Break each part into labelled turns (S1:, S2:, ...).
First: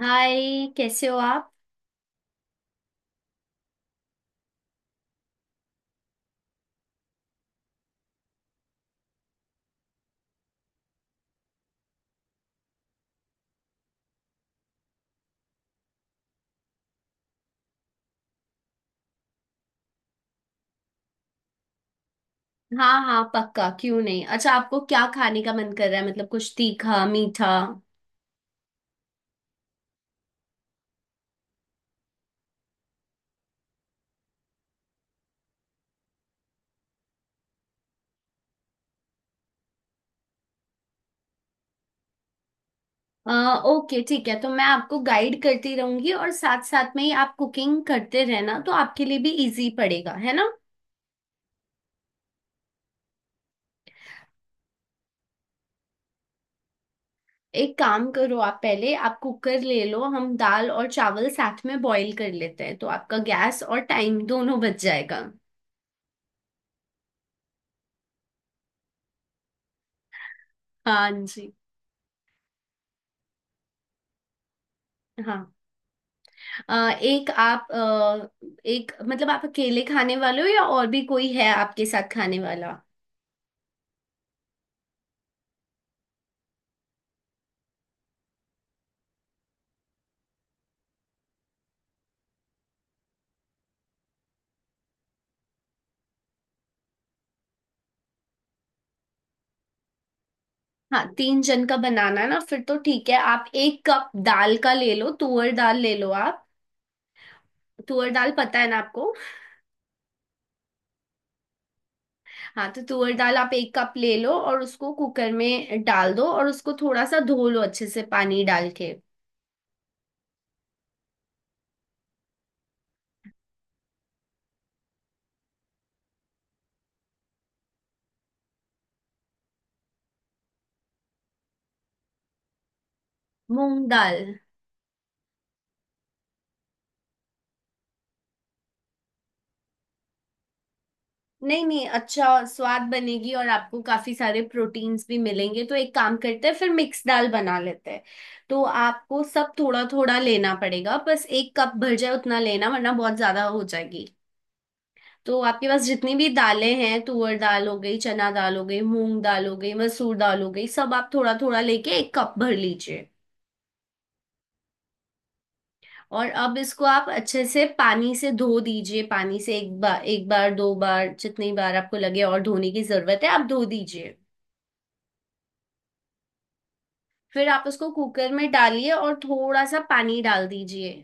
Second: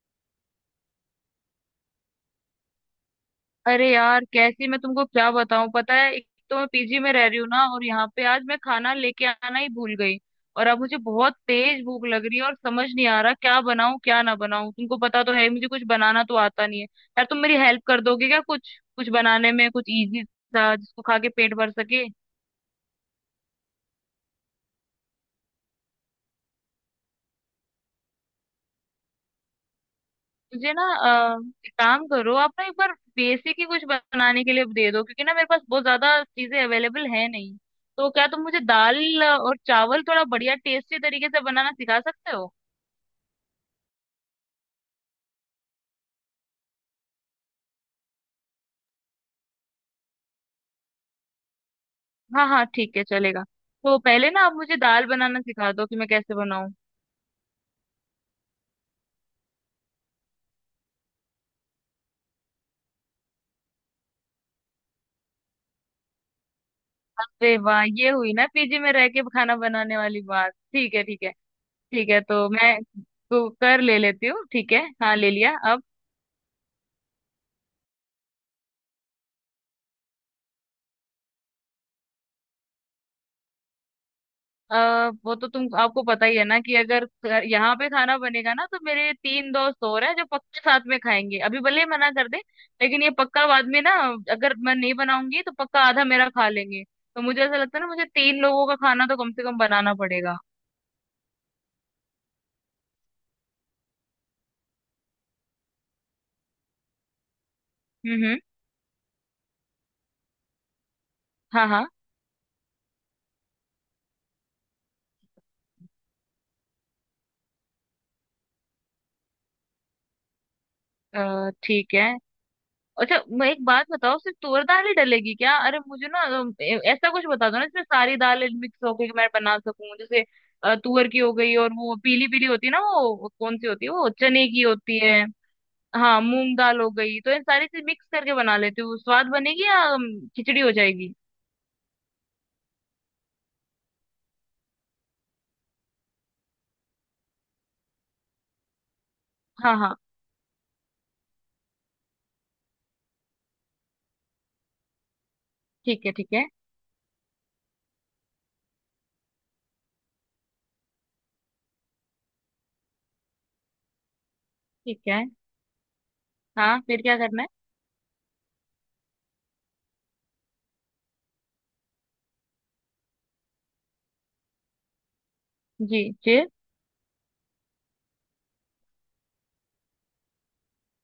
S1: हाय, कैसे हो आप।
S2: अरे यार कैसी, मैं तुमको क्या बताऊं। पता है एक तो मैं पीजी में रह रही हूँ ना, और यहाँ पे आज मैं खाना लेके आना ही भूल गई। और अब मुझे बहुत तेज भूख लग रही है, और समझ नहीं आ रहा क्या बनाऊं क्या ना बनाऊं। तुमको पता तो है मुझे कुछ बनाना तो आता नहीं है यार। तुम मेरी हेल्प कर दोगे क्या, कुछ कुछ बनाने में, कुछ इजी सा जिसको खा के पेट भर सके।
S1: हाँ हाँ, पक्का क्यों नहीं। अच्छा, आपको क्या खाने का मन कर रहा है? मतलब कुछ तीखा मीठा।
S2: मुझे ना अ, एक काम करो, आप ना एक बार बेसिक ही कुछ बनाने के लिए दे दो, क्योंकि ना मेरे पास बहुत ज्यादा चीजें अवेलेबल है नहीं। तो क्या तुम मुझे दाल और चावल थोड़ा बढ़िया टेस्टी तरीके से बनाना सिखा सकते हो?
S1: अ, ओके ठीक है, तो मैं आपको गाइड करती रहूंगी और साथ साथ में ही आप कुकिंग करते रहना, तो आपके लिए भी इजी पड़ेगा है ना।
S2: हाँ हाँ ठीक है चलेगा। तो पहले ना आप मुझे दाल बनाना सिखा दो कि मैं कैसे बनाऊं।
S1: एक काम करो, आप पहले आप कुकर ले लो, हम दाल और चावल साथ में बॉईल कर लेते हैं, तो आपका गैस और टाइम दोनों बच जाएगा।
S2: अरे वाह, ये हुई ना पीजी में रह के खाना बनाने वाली बात। ठीक है
S1: हाँ
S2: ठीक है।
S1: जी।
S2: ठीक है, तो मैं कुकर ले लेती हूँ। ठीक है, हाँ ले लिया
S1: हाँ।
S2: अब।
S1: अ, एक आप अ, एक मतलब आप अकेले खाने वाले हो या और भी कोई है आपके साथ खाने वाला?
S2: अ, वो तो तुम, आपको पता ही है ना कि अगर यहाँ पे खाना बनेगा ना, तो मेरे तीन दोस्त और हैं जो पक्का साथ में खाएंगे, अभी भले ही मना कर दे लेकिन ये पक्का, बाद में ना, अगर मैं नहीं बनाऊंगी तो पक्का आधा मेरा खा लेंगे। तो मुझे ऐसा लगता है ना, मुझे तीन लोगों का खाना तो कम से कम बनाना पड़ेगा।
S1: हाँ, तीन जन का बनाना है ना? फिर तो ठीक है, आप एक कप दाल का ले लो, तुअर दाल ले लो आप। तुअर दाल
S2: हम्म।
S1: पता है ना आपको?
S2: हाँ हाँ।
S1: हाँ, तो तुअर दाल आप एक कप ले लो और उसको कुकर में डाल दो और उसको थोड़ा सा धो लो अच्छे से पानी डाल के।
S2: ठीक है। अच्छा मैं एक बात बताओ, सिर्फ तुअर दाल ही डलेगी क्या? अरे मुझे ना ऐसा कुछ बता दो ना जिसमें सारी दालें मिक्स हो के मैं बना सकूं, जैसे तुअर की हो गई, और वो पीली पीली होती है ना, वो कौन सी होती
S1: मूंग
S2: है, वो
S1: दाल।
S2: चने की होती है। हाँ मूंग दाल हो गई, तो इन सारी चीज मिक्स करके बना लेती हूँ, स्वाद बनेगी या खिचड़ी हो जाएगी?
S1: नहीं नहीं, अच्छा स्वाद बनेगी और आपको काफी सारे प्रोटीन्स भी मिलेंगे, तो एक काम करते हैं, फिर मिक्स दाल बना लेते हैं। तो आपको सब
S2: हाँ
S1: थोड़ा
S2: हाँ
S1: थोड़ा लेना पड़ेगा, बस एक कप भर जाए उतना लेना, वरना बहुत ज्यादा हो जाएगी। तो आपके पास
S2: ठीक है
S1: जितनी भी
S2: ठीक है।
S1: दालें हैं, तुअर दाल हो गई, चना दाल हो गई, मूंग दाल हो गई, मसूर दाल हो गई, सब आप थोड़ा थोड़ा लेके एक कप भर लीजिए।
S2: ठीक है।
S1: और अब
S2: हाँ
S1: इसको
S2: फिर
S1: आप
S2: क्या करना
S1: अच्छे
S2: है?
S1: से पानी से धो दीजिए, पानी से एक बार, एक बार, दो बार, जितनी बार आपको लगे और धोने की जरूरत है, आप धो दीजिए।
S2: जी जी।
S1: फिर आप उसको कुकर में डालिए और थोड़ा सा पानी डाल दीजिए।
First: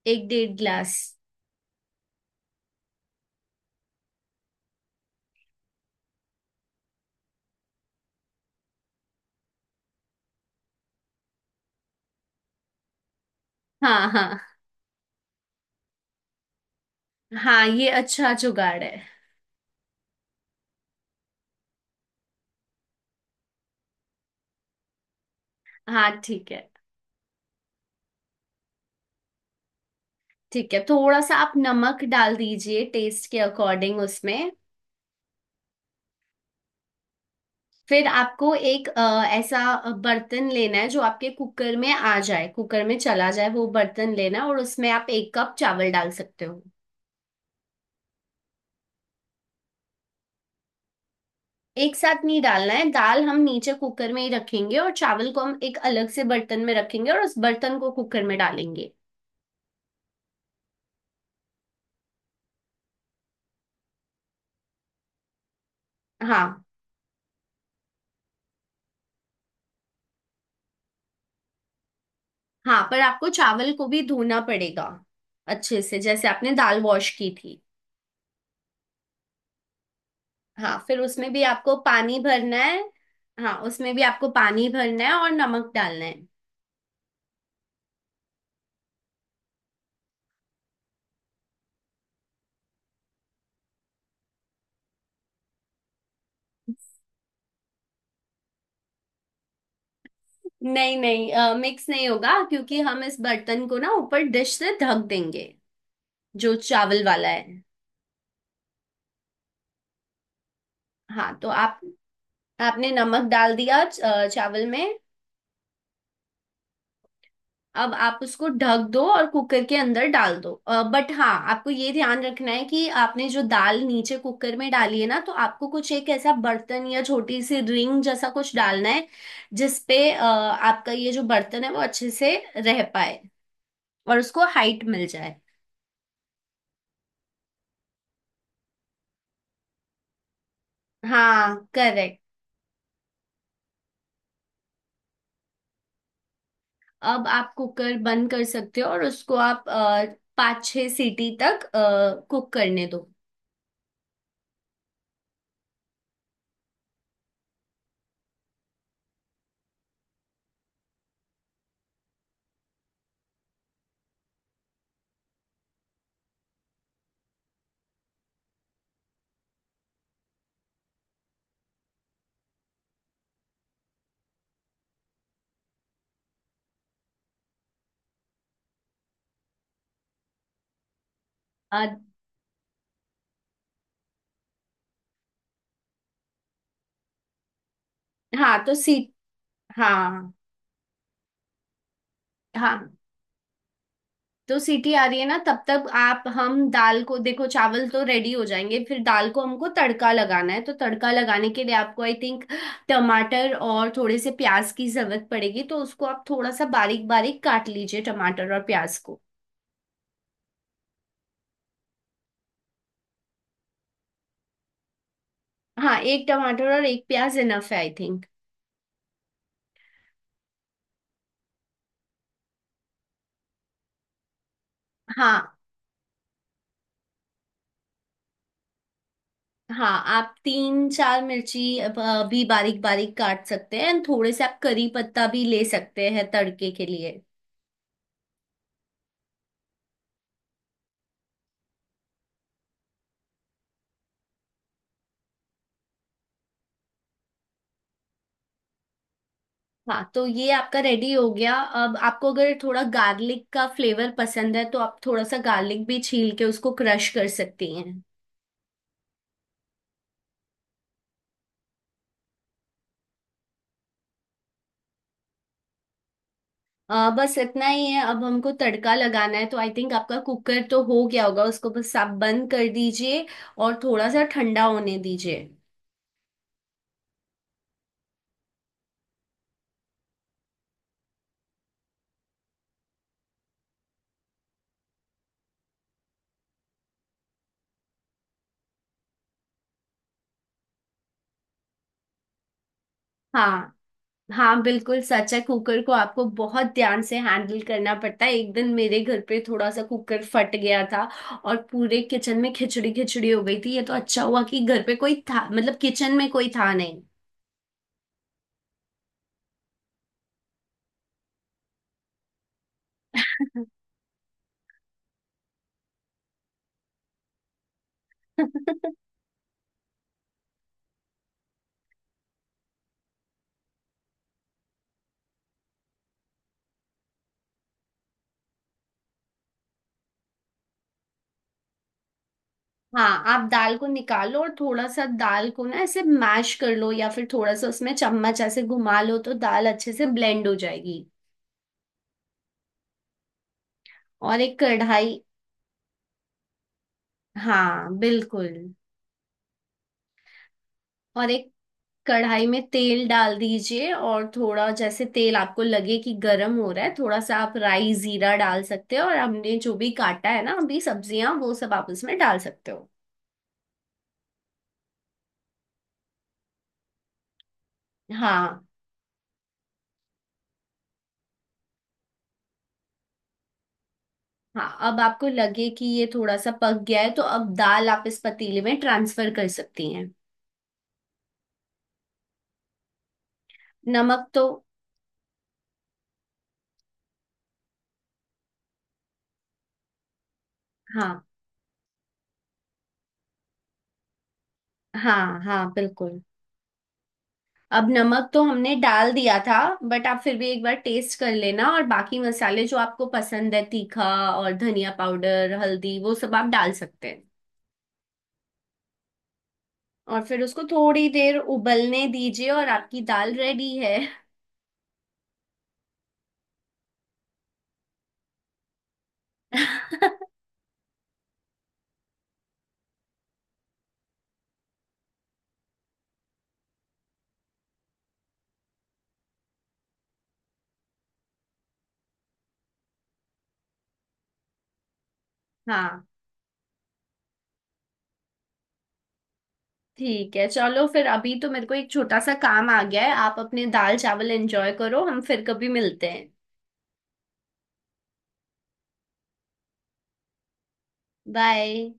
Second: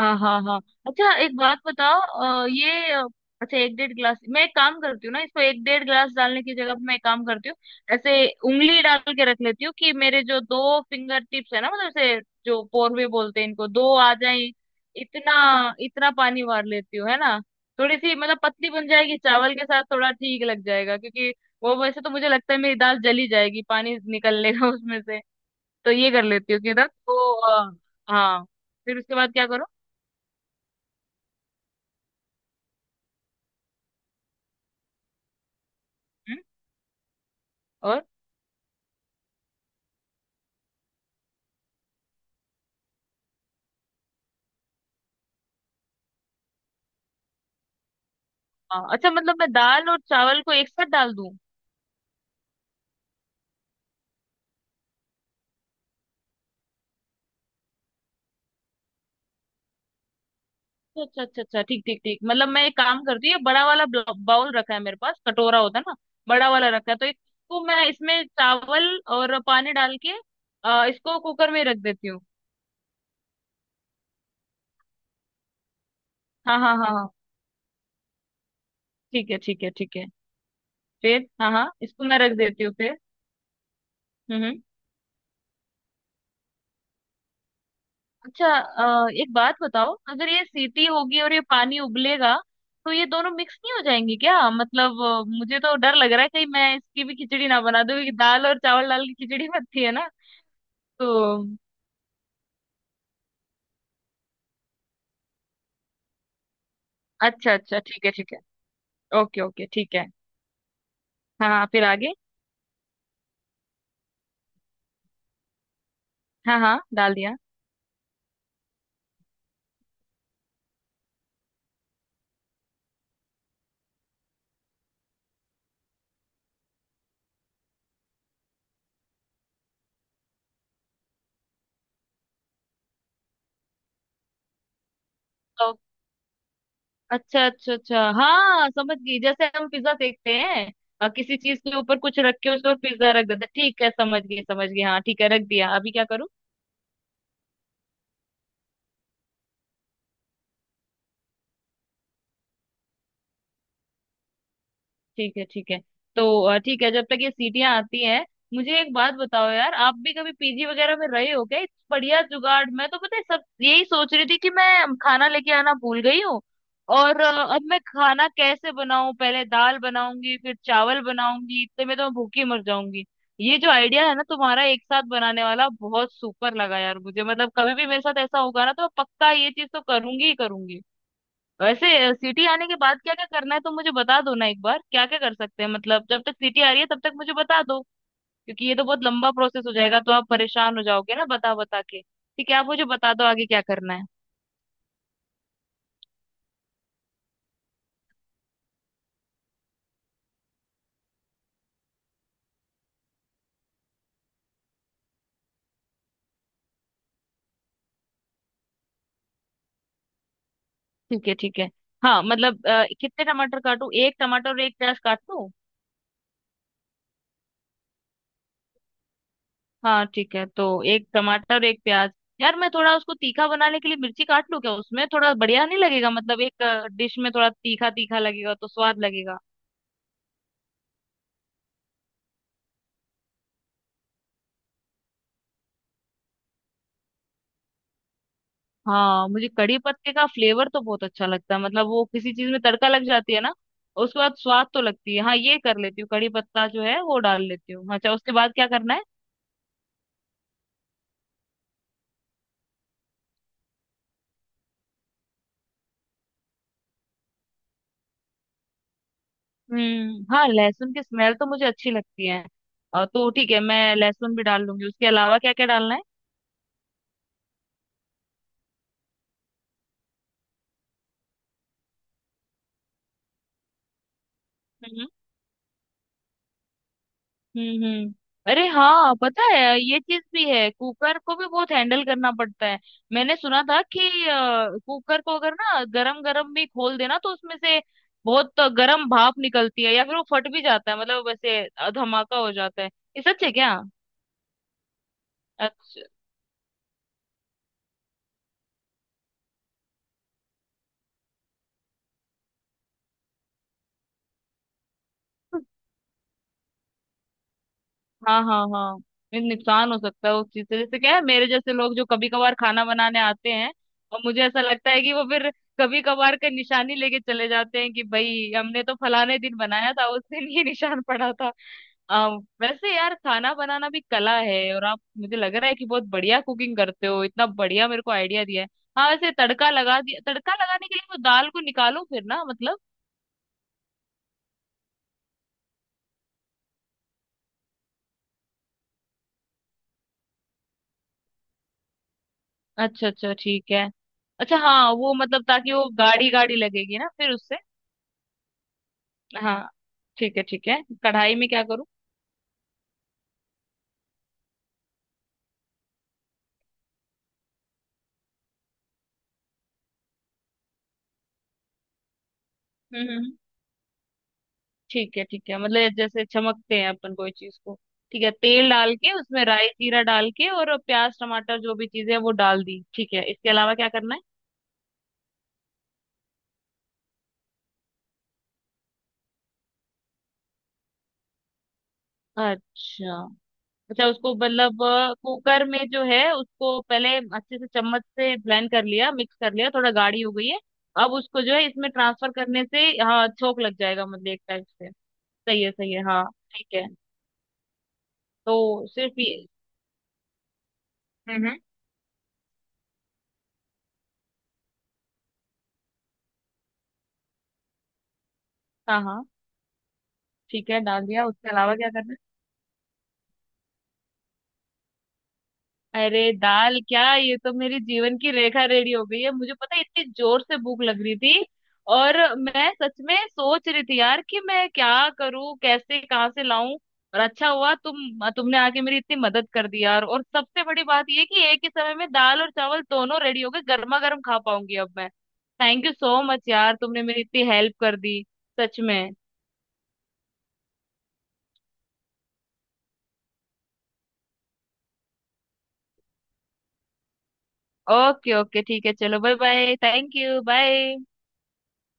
S2: हाँ
S1: एक
S2: हाँ
S1: डेढ़
S2: हाँ।
S1: गिलास।
S2: अच्छा एक बात बताओ, ये अच्छा, एक डेढ़ गिलास, मैं एक काम करती हूँ ना, इसको एक डेढ़ गिलास डालने की जगह पे मैं एक काम करती हूँ। ऐसे उंगली डाल के रख लेती हूँ कि मेरे जो दो फिंगर टिप्स है ना, मतलब ऐसे जो पोरवे बोलते हैं इनको, दो
S1: हाँ
S2: आ
S1: हाँ
S2: जाए, इतना, इतना पानी मार लेती हूँ, है ना?
S1: हाँ, ये
S2: थोड़ी सी
S1: अच्छा
S2: मतलब पतली
S1: जुगाड़
S2: बन
S1: है।
S2: जाएगी, चावल के साथ थोड़ा ठीक लग जाएगा, क्योंकि वो, वैसे तो मुझे लगता है मेरी दाल जली जाएगी, पानी निकल लेगा उसमें से। तो
S1: हाँ
S2: ये कर
S1: ठीक
S2: लेती हूँ
S1: है
S2: कि ना, तो अ, हाँ। फिर उसके बाद क्या करो,
S1: ठीक है, थोड़ा सा आप नमक डाल दीजिए टेस्ट के अकॉर्डिंग उसमें।
S2: और?
S1: फिर आपको एक ऐसा बर्तन लेना है जो आपके कुकर में आ जाए, कुकर में चला जाए, वो बर्तन लेना है, और उसमें आप एक कप चावल डाल सकते हो।
S2: हाँ, अच्छा मतलब मैं दाल और चावल को एक साथ डाल दूं?
S1: एक साथ नहीं डालना है, दाल हम नीचे कुकर में ही रखेंगे और चावल को हम एक अलग से बर्तन में रखेंगे और उस बर्तन को कुकर में डालेंगे।
S2: अच्छा अच्छा अच्छा, ठीक ठीक ठीक। मतलब मैं एक काम करती हूँ, ये बड़ा वाला बाउल रखा है मेरे पास, कटोरा होता है ना, बड़ा
S1: हाँ
S2: वाला रखा है, तो इसको मैं इसमें चावल और पानी डाल के इसको कुकर में रख देती हूँ।
S1: हाँ, पर आपको चावल को भी धोना पड़ेगा अच्छे से, जैसे आपने
S2: हाँ हाँ
S1: दाल
S2: हाँ हाँ,
S1: वॉश की थी।
S2: ठीक है ठीक है ठीक है।
S1: हाँ, फिर
S2: फिर
S1: उसमें भी
S2: हाँ हाँ,
S1: आपको
S2: इसको
S1: पानी
S2: मैं रख
S1: भरना
S2: देती हूँ
S1: है।
S2: फिर।
S1: हाँ, उसमें भी आपको
S2: हम्म हम्म।
S1: पानी भरना है और नमक डालना है।
S2: अच्छा एक बात बताओ, अगर ये सीटी होगी और ये पानी उबलेगा, तो ये दोनों मिक्स नहीं हो जाएंगे क्या? मतलब मुझे तो डर लग रहा है कहीं मैं इसकी भी खिचड़ी ना बना दूं, क्योंकि दाल और चावल, दाल की खिचड़ी बनती है ना
S1: नहीं
S2: तो।
S1: नहीं, मिक्स नहीं होगा, क्योंकि हम इस बर्तन को ना ऊपर डिश से ढक देंगे। जो चावल वाला
S2: अच्छा
S1: है।
S2: अच्छा ठीक है ठीक है। ओके ओके ठीक है।
S1: हाँ, तो
S2: हाँ हाँ,
S1: आप।
S2: फिर आगे?
S1: आपने नमक डाल दिया चावल में।
S2: हाँ हाँ डाल दिया।
S1: अब आप उसको ढक दो और कुकर के अंदर डाल दो। बट हाँ, आपको ये ध्यान रखना है कि आपने जो दाल नीचे कुकर में डाली है ना, तो आपको कुछ एक ऐसा बर्तन या छोटी सी रिंग जैसा कुछ डालना है, जिसपे आपका ये जो बर्तन है वो अच्छे से रह पाए और उसको हाइट मिल जाए।
S2: तो अच्छा अच्छा अच्छा, हाँ समझ गई, जैसे हम पिज्जा देखते हैं, किसी
S1: हाँ
S2: चीज के ऊपर कुछ
S1: करेक्ट।
S2: रख के उसके ऊपर पिज्जा रख देते हैं। ठीक है, समझ गई समझ गई, हाँ ठीक है रख दिया, अभी क्या करूँ?
S1: अब आप कुकर बंद कर सकते हो और उसको आप पाँच छः सीटी तक कुक करने दो।
S2: ठीक है ठीक है। तो ठीक है, जब तक ये सीटियां आती हैं, मुझे एक बात बताओ यार, आप भी कभी पीजी वगैरह में रहे हो क्या? इस बढ़िया जुगाड़, मैं तो पता है सब यही सोच रही थी कि मैं खाना लेके आना भूल गई हूँ, और अब मैं खाना कैसे बनाऊं, पहले दाल बनाऊंगी फिर चावल बनाऊंगी, इतने में तो मैं भूखी मर जाऊंगी। ये जो आइडिया है ना तुम्हारा, एक साथ बनाने वाला, बहुत सुपर लगा यार मुझे, मतलब कभी भी मेरे साथ ऐसा होगा ना तो मैं पक्का ये चीज तो करूंगी ही करूंगी।
S1: अ,
S2: वैसे सिटी आने के बाद क्या क्या करना है तो मुझे बता दो ना एक बार, क्या क्या कर सकते हैं, मतलब जब तक सिटी आ रही है तब तक मुझे बता दो,
S1: हाँ
S2: क्योंकि
S1: तो
S2: ये तो बहुत
S1: सीट
S2: लंबा प्रोसेस हो जाएगा, तो आप
S1: हाँ
S2: परेशान हो जाओगे ना बता बता के, ठीक है आप मुझे
S1: हाँ,
S2: बता दो आगे क्या करना है।
S1: तो सीटी आ रही है ना, तब तक आप हम दाल को देखो, चावल तो रेडी हो जाएंगे, फिर दाल को हमको तड़का लगाना है, तो तड़का लगाने के लिए आपको आई थिंक टमाटर और थोड़े से प्याज की जरूरत पड़ेगी, तो उसको आप थोड़ा सा बारीक बारीक काट लीजिए टमाटर और प्याज को।
S2: ठीक है ठीक है। हाँ मतलब कितने टमाटर काटूं, एक टमाटर और एक प्याज काट लूं?
S1: हाँ, एक टमाटर और एक प्याज इनफ है आई थिंक।
S2: हाँ ठीक है, तो एक टमाटर और एक प्याज। यार मैं थोड़ा उसको तीखा बनाने के लिए मिर्ची काट लूं क्या उसमें, थोड़ा
S1: हाँ
S2: बढ़िया नहीं लगेगा? मतलब एक डिश में थोड़ा तीखा तीखा लगेगा तो स्वाद लगेगा।
S1: हाँ, आप तीन चार मिर्ची भी बारीक बारीक काट सकते हैं, एंड थोड़े से आप करी पत्ता भी ले सकते हैं तड़के के लिए।
S2: हाँ मुझे कड़ी पत्ते का फ्लेवर तो बहुत अच्छा लगता है, मतलब वो किसी चीज में तड़का लग जाती है ना, और उसके बाद स्वाद तो लगती है। हाँ ये कर लेती हूँ, कड़ी पत्ता जो है वो डाल लेती हूँ। अच्छा उसके बाद क्या करना है?
S1: हाँ, तो ये आपका रेडी हो गया। अब आपको अगर थोड़ा गार्लिक का फ्लेवर पसंद है, तो आप थोड़ा सा गार्लिक भी छील के उसको क्रश कर सकती हैं।
S2: हम्म, हाँ लहसुन की स्मेल तो मुझे अच्छी लगती है। तो ठीक है, मैं लहसुन भी डाल लूंगी, उसके अलावा क्या क्या डालना
S1: बस इतना ही है। अब हमको तड़का लगाना है, तो आई थिंक आपका कुकर तो हो गया होगा, उसको बस आप बंद कर दीजिए और थोड़ा सा ठंडा होने
S2: है?
S1: दीजिए।
S2: हम्म। अरे हाँ पता है, ये चीज भी है, कुकर को भी बहुत हैंडल करना पड़ता है। मैंने सुना था कि कुकर को अगर ना गरम गरम भी खोल देना तो उसमें से बहुत गरम भाप निकलती है, या फिर वो फट भी जाता है, मतलब वैसे धमाका हो जाता है। ये सच है
S1: हाँ
S2: क्या?
S1: हाँ, बिल्कुल सच है, कुकर को
S2: अच्छा।
S1: आपको बहुत ध्यान से हैंडल करना पड़ता है। एक दिन मेरे घर पे थोड़ा सा कुकर फट गया था और पूरे किचन में खिचड़ी खिचड़ी हो गई थी। ये तो अच्छा हुआ कि घर पे कोई था, मतलब किचन में कोई था नहीं।
S2: हाँ हाँ हाँ। ये नुकसान हो सकता है उस चीज से, जैसे क्या है मेरे जैसे लोग जो कभी कभार खाना बनाने आते हैं, और मुझे ऐसा लगता है कि वो फिर कभी कभार का निशानी लेके चले जाते हैं कि भाई हमने तो फलाने दिन बनाया था, उस दिन ये निशान पड़ा था। आ, वैसे यार खाना बनाना भी कला है, और आप, मुझे लग रहा है कि बहुत बढ़िया कुकिंग करते हो, इतना बढ़िया मेरे को आइडिया दिया है। हाँ वैसे तड़का लगा दिया, तड़का लगाने के लिए वो दाल को निकालो फिर ना मतलब?
S1: हाँ, आप दाल को निकालो और थोड़ा सा दाल को ना ऐसे मैश कर लो, या फिर थोड़ा सा उसमें चम्मच ऐसे घुमा लो तो दाल अच्छे से ब्लेंड हो जाएगी।
S2: अच्छा अच्छा ठीक है।
S1: और
S2: अच्छा
S1: एक
S2: हाँ वो
S1: कढ़ाई।
S2: मतलब ताकि वो गाढ़ी गाढ़ी लगेगी ना फिर उससे।
S1: हाँ बिल्कुल।
S2: हाँ ठीक है ठीक है।
S1: और
S2: कढ़ाई में
S1: एक
S2: क्या करूँ?
S1: कढ़ाई में तेल डाल दीजिए, और थोड़ा जैसे तेल आपको लगे कि गर्म हो रहा है, थोड़ा सा आप राई जीरा डाल सकते हो, और हमने जो भी काटा है ना अभी सब्जियां वो सब आप उसमें डाल सकते हो।
S2: हम्म हम्म, ठीक है ठीक है, मतलब जैसे चमकते हैं अपन कोई चीज को। ठीक है,
S1: हाँ
S2: तेल डाल के उसमें राई जीरा डाल के और प्याज टमाटर जो भी चीजें हैं वो डाल दी, ठीक है इसके अलावा क्या करना है?
S1: हाँ, अब आपको लगे कि ये थोड़ा सा पक गया है तो अब दाल आप इस पतीले में ट्रांसफर कर सकती हैं।
S2: अच्छा अच्छा।
S1: नमक
S2: उसको
S1: तो
S2: मतलब कुकर में जो है उसको पहले अच्छे से चम्मच से ब्लेंड कर लिया मिक्स कर लिया, थोड़ा गाढ़ी हो गई है। अब
S1: हाँ
S2: उसको जो है इसमें ट्रांसफर करने से, हाँ छोक लग जाएगा, मतलब एक टाइप से।
S1: हाँ
S2: सही
S1: हाँ
S2: है सही है,
S1: बिल्कुल।
S2: हाँ। ठीक है।
S1: अब नमक तो
S2: तो
S1: हमने डाल
S2: सिर्फ ये।
S1: दिया था, बट आप फिर भी एक बार टेस्ट कर
S2: हम्म, हम्म।
S1: लेना, और बाकी मसाले जो आपको पसंद है तीखा और धनिया पाउडर हल्दी वो सब आप डाल सकते हैं।
S2: हाँ हाँ।
S1: और फिर उसको
S2: ठीक है डाल
S1: थोड़ी
S2: दिया,
S1: देर
S2: उसके अलावा क्या
S1: उबलने
S2: करना है?
S1: दीजिए और आपकी दाल रेडी है।
S2: अरे दाल क्या, ये तो मेरी जीवन की रेखा रेडी हो गई है, मुझे पता है इतनी जोर से भूख लग रही थी, और मैं सच में सोच रही थी यार कि मैं क्या करूं कैसे कहाँ से लाऊं, और अच्छा हुआ तुमने आके मेरी इतनी मदद कर दी यार, और सबसे बड़ी बात ये कि एक ही समय में दाल और चावल दोनों रेडी हो गए, गर्मा गर्म खा पाऊंगी अब मैं। थैंक यू
S1: हाँ
S2: सो मच यार, तुमने मेरी इतनी हेल्प कर दी, सच में।
S1: ठीक है, चलो फिर अभी तो मेरे को एक छोटा सा काम आ गया है, आप अपने दाल चावल एंजॉय करो, हम फिर कभी मिलते हैं।
S2: ओके ओके ठीक है, चलो bye bye, thank you bye.
S1: Bye.